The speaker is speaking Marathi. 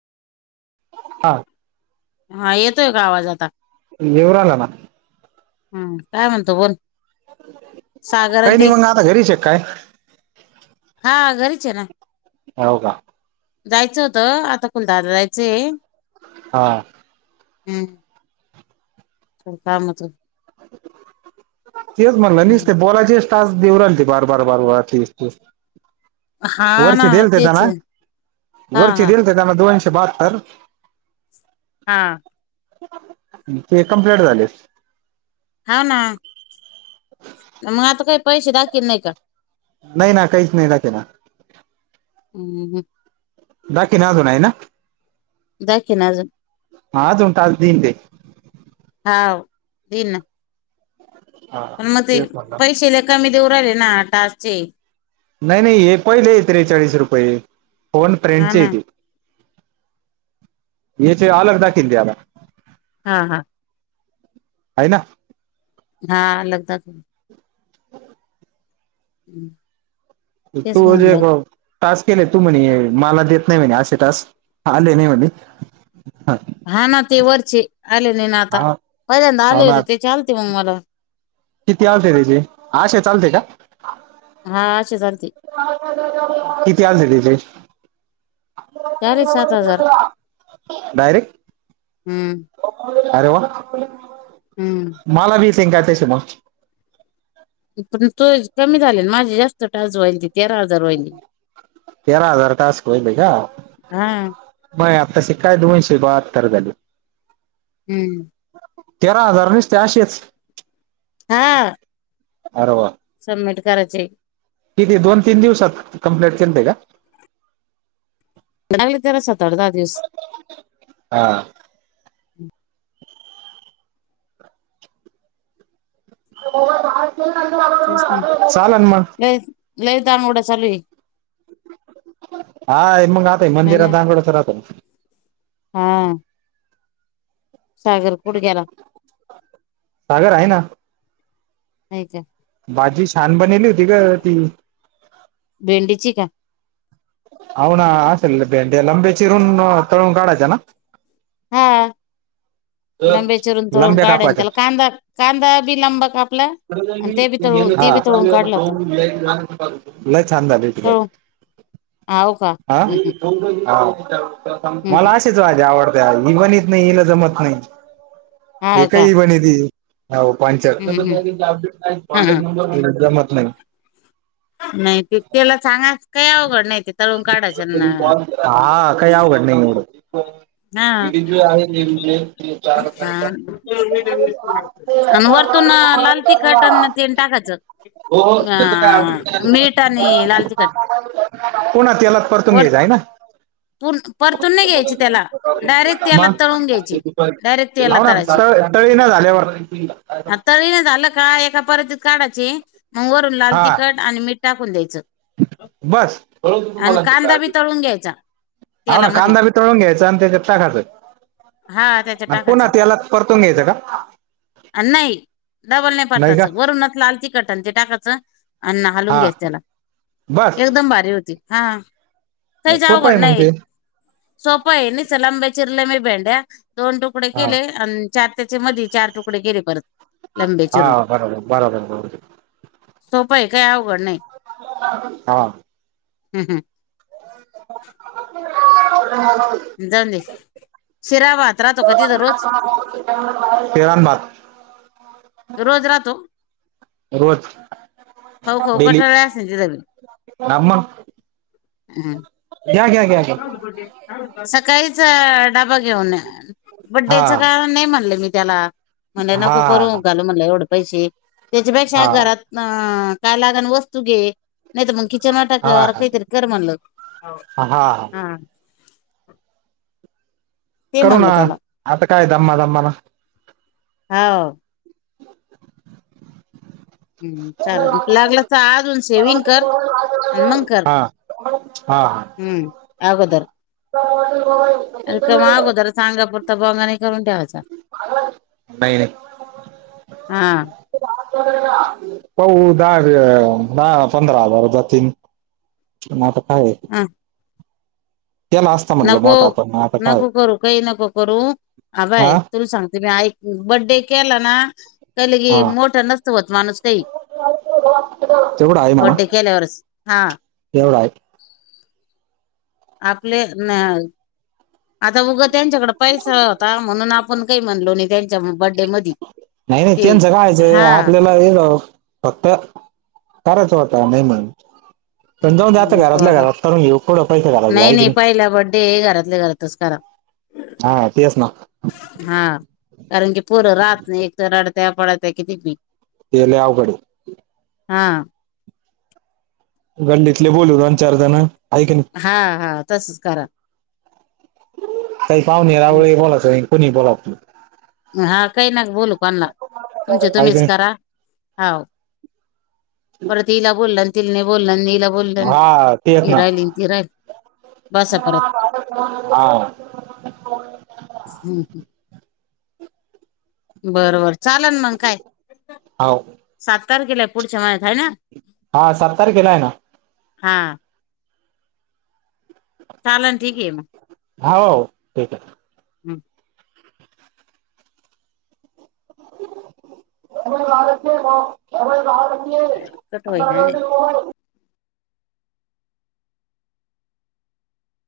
हा. हा येतोय का आवाज आता. इवराल ना. हम् काय म्हणतो बोल. सागर काही नाही ते मग आता घरीच आहे काय हा घरीच आहे ना. हो का. जायचं होतं आता कुलधला जायचंय. हा. हम. चोर कामांच तेच म्हग ना नसते बॉलाचेच टास्क देऊ रालते बार बार बारबार तीस तीस. हा ना वरचे दिल ते तेच त्यांना आहे हा वर्ष हा दिल ते त्यांना दोनशे बहात्तर. हां. ते कमप्लीट झाले. हाव ना‌. मग आता काही पैसे दाखल नाही का? नाही ना काहीच नाही दाखवलं. हम्म ह [unintelligible] अजून आहे ना? दाखवि ना अजून हा अजून टास्क देईन ते हाव देन ना. हा पण मग ते तेच म्हणलं पैसेले कमी देऊ राहिले ना टासचे. नाही नाही एक पहिले त्रेचाळीस रुपये फोन हा फ्रेंडचे ना येते. योतोय अलग दाकीद द्यायला. हा हा. हाय ना. हा आलं तर. [unintelligible] [inaudible] तेच म्हणलं [unintelligible] टास्क केले तू म्हणे मला देत नाही म्हणे असे टास्क आले नाही म्हणे. हा ना ते वरची आलेली ना हा आता पहिल्यांदा हो आले ना होते ते आलते मग मला. किती आलते त्याचे आशय चालते का? हा शिजाराती. किती आलते तिचे. चालेल सात हजार डायरेक्ट. हम्म. अरे वा! हम्म. मला बी सांगायच मग. पण तो कमी झाले माझी जास्त टास व्हाल ति तेरा हजार व्हायले. तेरा हजार टास्क होयले का? हा माझे आत्ता शे काय दोनशे बहात्तर झाले. हम्म! तेरा हजार नुसते आशेच. हा. अरे वा! सबमिट करायचे. किती दोन तीन दिवसात कंप्लेट केलते का? मग लागलीत तेला सात आठ दिवस. हा. [unintelligible] चालन मग. लईदा मोडा चालु आहे. हा मग आहताय हाय ना मंदिरात दांगोडात राहतोत. हा. सागर कुट गेला. सागर आहे ना. नाही का. भाजी छान बनवली होती ग ती. भेंडीची का. हो ना असेल भेंडे लंबे चिरून तळून काढायचा ना. हा. लांब्या चिरून तुरून लंब्या काढन कापाच्या त्याला कांदा कांदा बी लांबा का आपला. [unintelligible] नाही छान झाले तु तळून हाव का आ हम्म हम्म मला हम्म असा झ्या भाजी आवडत ही बनत नाही हिला जमत नाही हाव का एकही ह बनती. हो पं हम्म हम्म अपडेट नाही हा हा कॉनॅक्ट जमत नाही. नाही ते त्याला सांगाच काही अवघड नाही ते तळून काढाचाय नं. हा काही अवघड [unintelligible] हा वरतून लाल तिकट अन तेल टाकत ज. हो त्या काय आला लाल तिखट पुणा तेलात परतून घ्यायच वरतून आहे ना. परतून नाही घ्यायची त्याला डायरेक्ट त्याला तळून घ्यायची [unintelligible] डायरेक्ट तेला हो ना तळायची तळ तळी नाही झाल्यावर. तरी नाही झालं का एका परतीत काढाचे मग वरून लाल हा तिखट आणि मीठ टाकून द्यायचं. बस बरोत तुम्हाला. आणि कांदा बी तळून घ्यायचा हा ना तेलामध्ये कांदा बी तळून घ्यायचां आणि ते टा खाचं. हा त्याच्या पुन टाकायचा याला परतून घ्यायचं का. नाहीडबल नाही पडताच वरूनच लाल ती. कट ते टाकायचं अण्न हालून हा घ्यास त्याला बस एकदम भारी होती हा. खोप आहे मग ते. सोप आहे नि चलाब चिरलेमी भेंड्या दोन तुकडे हा केले आणि. चार त्याचे मध चार तुकडे गेले परत. लंबे हा चिरून बरोबर बरोबर बरोबर. सोपं आहे काही अवघड नाही. हा. हम् हम. [unintelligible] [inaudible] जाऊदे शिराबाद. [inaudible] इरानबाद. रोज राहतो. रोज हऊ खऊ डेली कटाळले असेल जिरेल. हा मग हम्म. घ्या घ्या घ्या. घ्या [inaudible] सकाळीच डाबा घेऊन. हा बड्डेचं कारण नाही म्हणलं मी त्याला म्हणले नको करू हा घालू म्हणलं एवढे पैसे. त्याच्यापेक्षा हा घरात अ काय लागान वस्तू घे. नाहीत मग किचन वाटा हा कार हा काहीतरी का म्हणलं. हा. हा. ते करू म्हणलं ना. त्याला आता काय दममा - दममान. हाव. हम्म चालेल लागलं तर अजून सेविंग कर आणि मग कर [unintelligible] हा. [unintelligible] हा. हम्म. आगोदर. [unintelligible] रिकामा अगोदरच आंगा पुुरता बोंगा, नाही करून ठेवायचं. [unintelligible] बहिणय. [unintelligible] हा [unintelligible] दहा- पंधरा हजार जातील. म आता काय आहे. अ. म्हटलं नको. मोठा पण आता काय नको करू, काही नको करू. हा अभय, तुला सांगते मी आईक. बड्डे केला ना. का लगे काय हा. मोठं नसत होत. माणूस काई. बड्डे केल्यावरच. हा. एवढ, हाय. आपले न अ. आता उघं त्यांच्याकडे पैसा होता. म्हणून आपण काही म्हणलो नाही. त्यांच्या बड्डे मधी. नाही -. ते त्यांच कायचं. हा आपल्याला [unintelligible] फक्त करायचा होता. नाही मनून. पण जावू दे आता. नको घरातल्या - बाबा घरात करून घेऊ. थोडे पैसे घालावे. हाय की नाही. ते हे घरातल्या - घरातच करा. हा, तेच ना. हा. कारण की, पोरं राहत नाही, एक तर. रडत्या - पडात्या किती बी. ते लय अवघडय. हा. गल्लीतले बोलवून आण, चार जणं. हा, हा. तसच करा. काही पावणे- रावळे बोलायच नाय. कोणी बोलवू आपूण. हा, काही नका, बोलवू कोणाला. तुमच्या आहे की तुम्हीच नाही करा. हाव. परत हिला बोलल. न तिला नाही बोलल. न इला हा, तेच ना. बसा परत [unintelligible] हा. हं, हं. बर - बर चालन मग, काय. हो सात तारखेलाय पुढच्या महिन्यात. हाय ना. हा, सात तारखेलाय ना. हा. चालन. ठीकय, मग. हा, हो. ठीकय. हम. कट होईना नाही [unintelligible]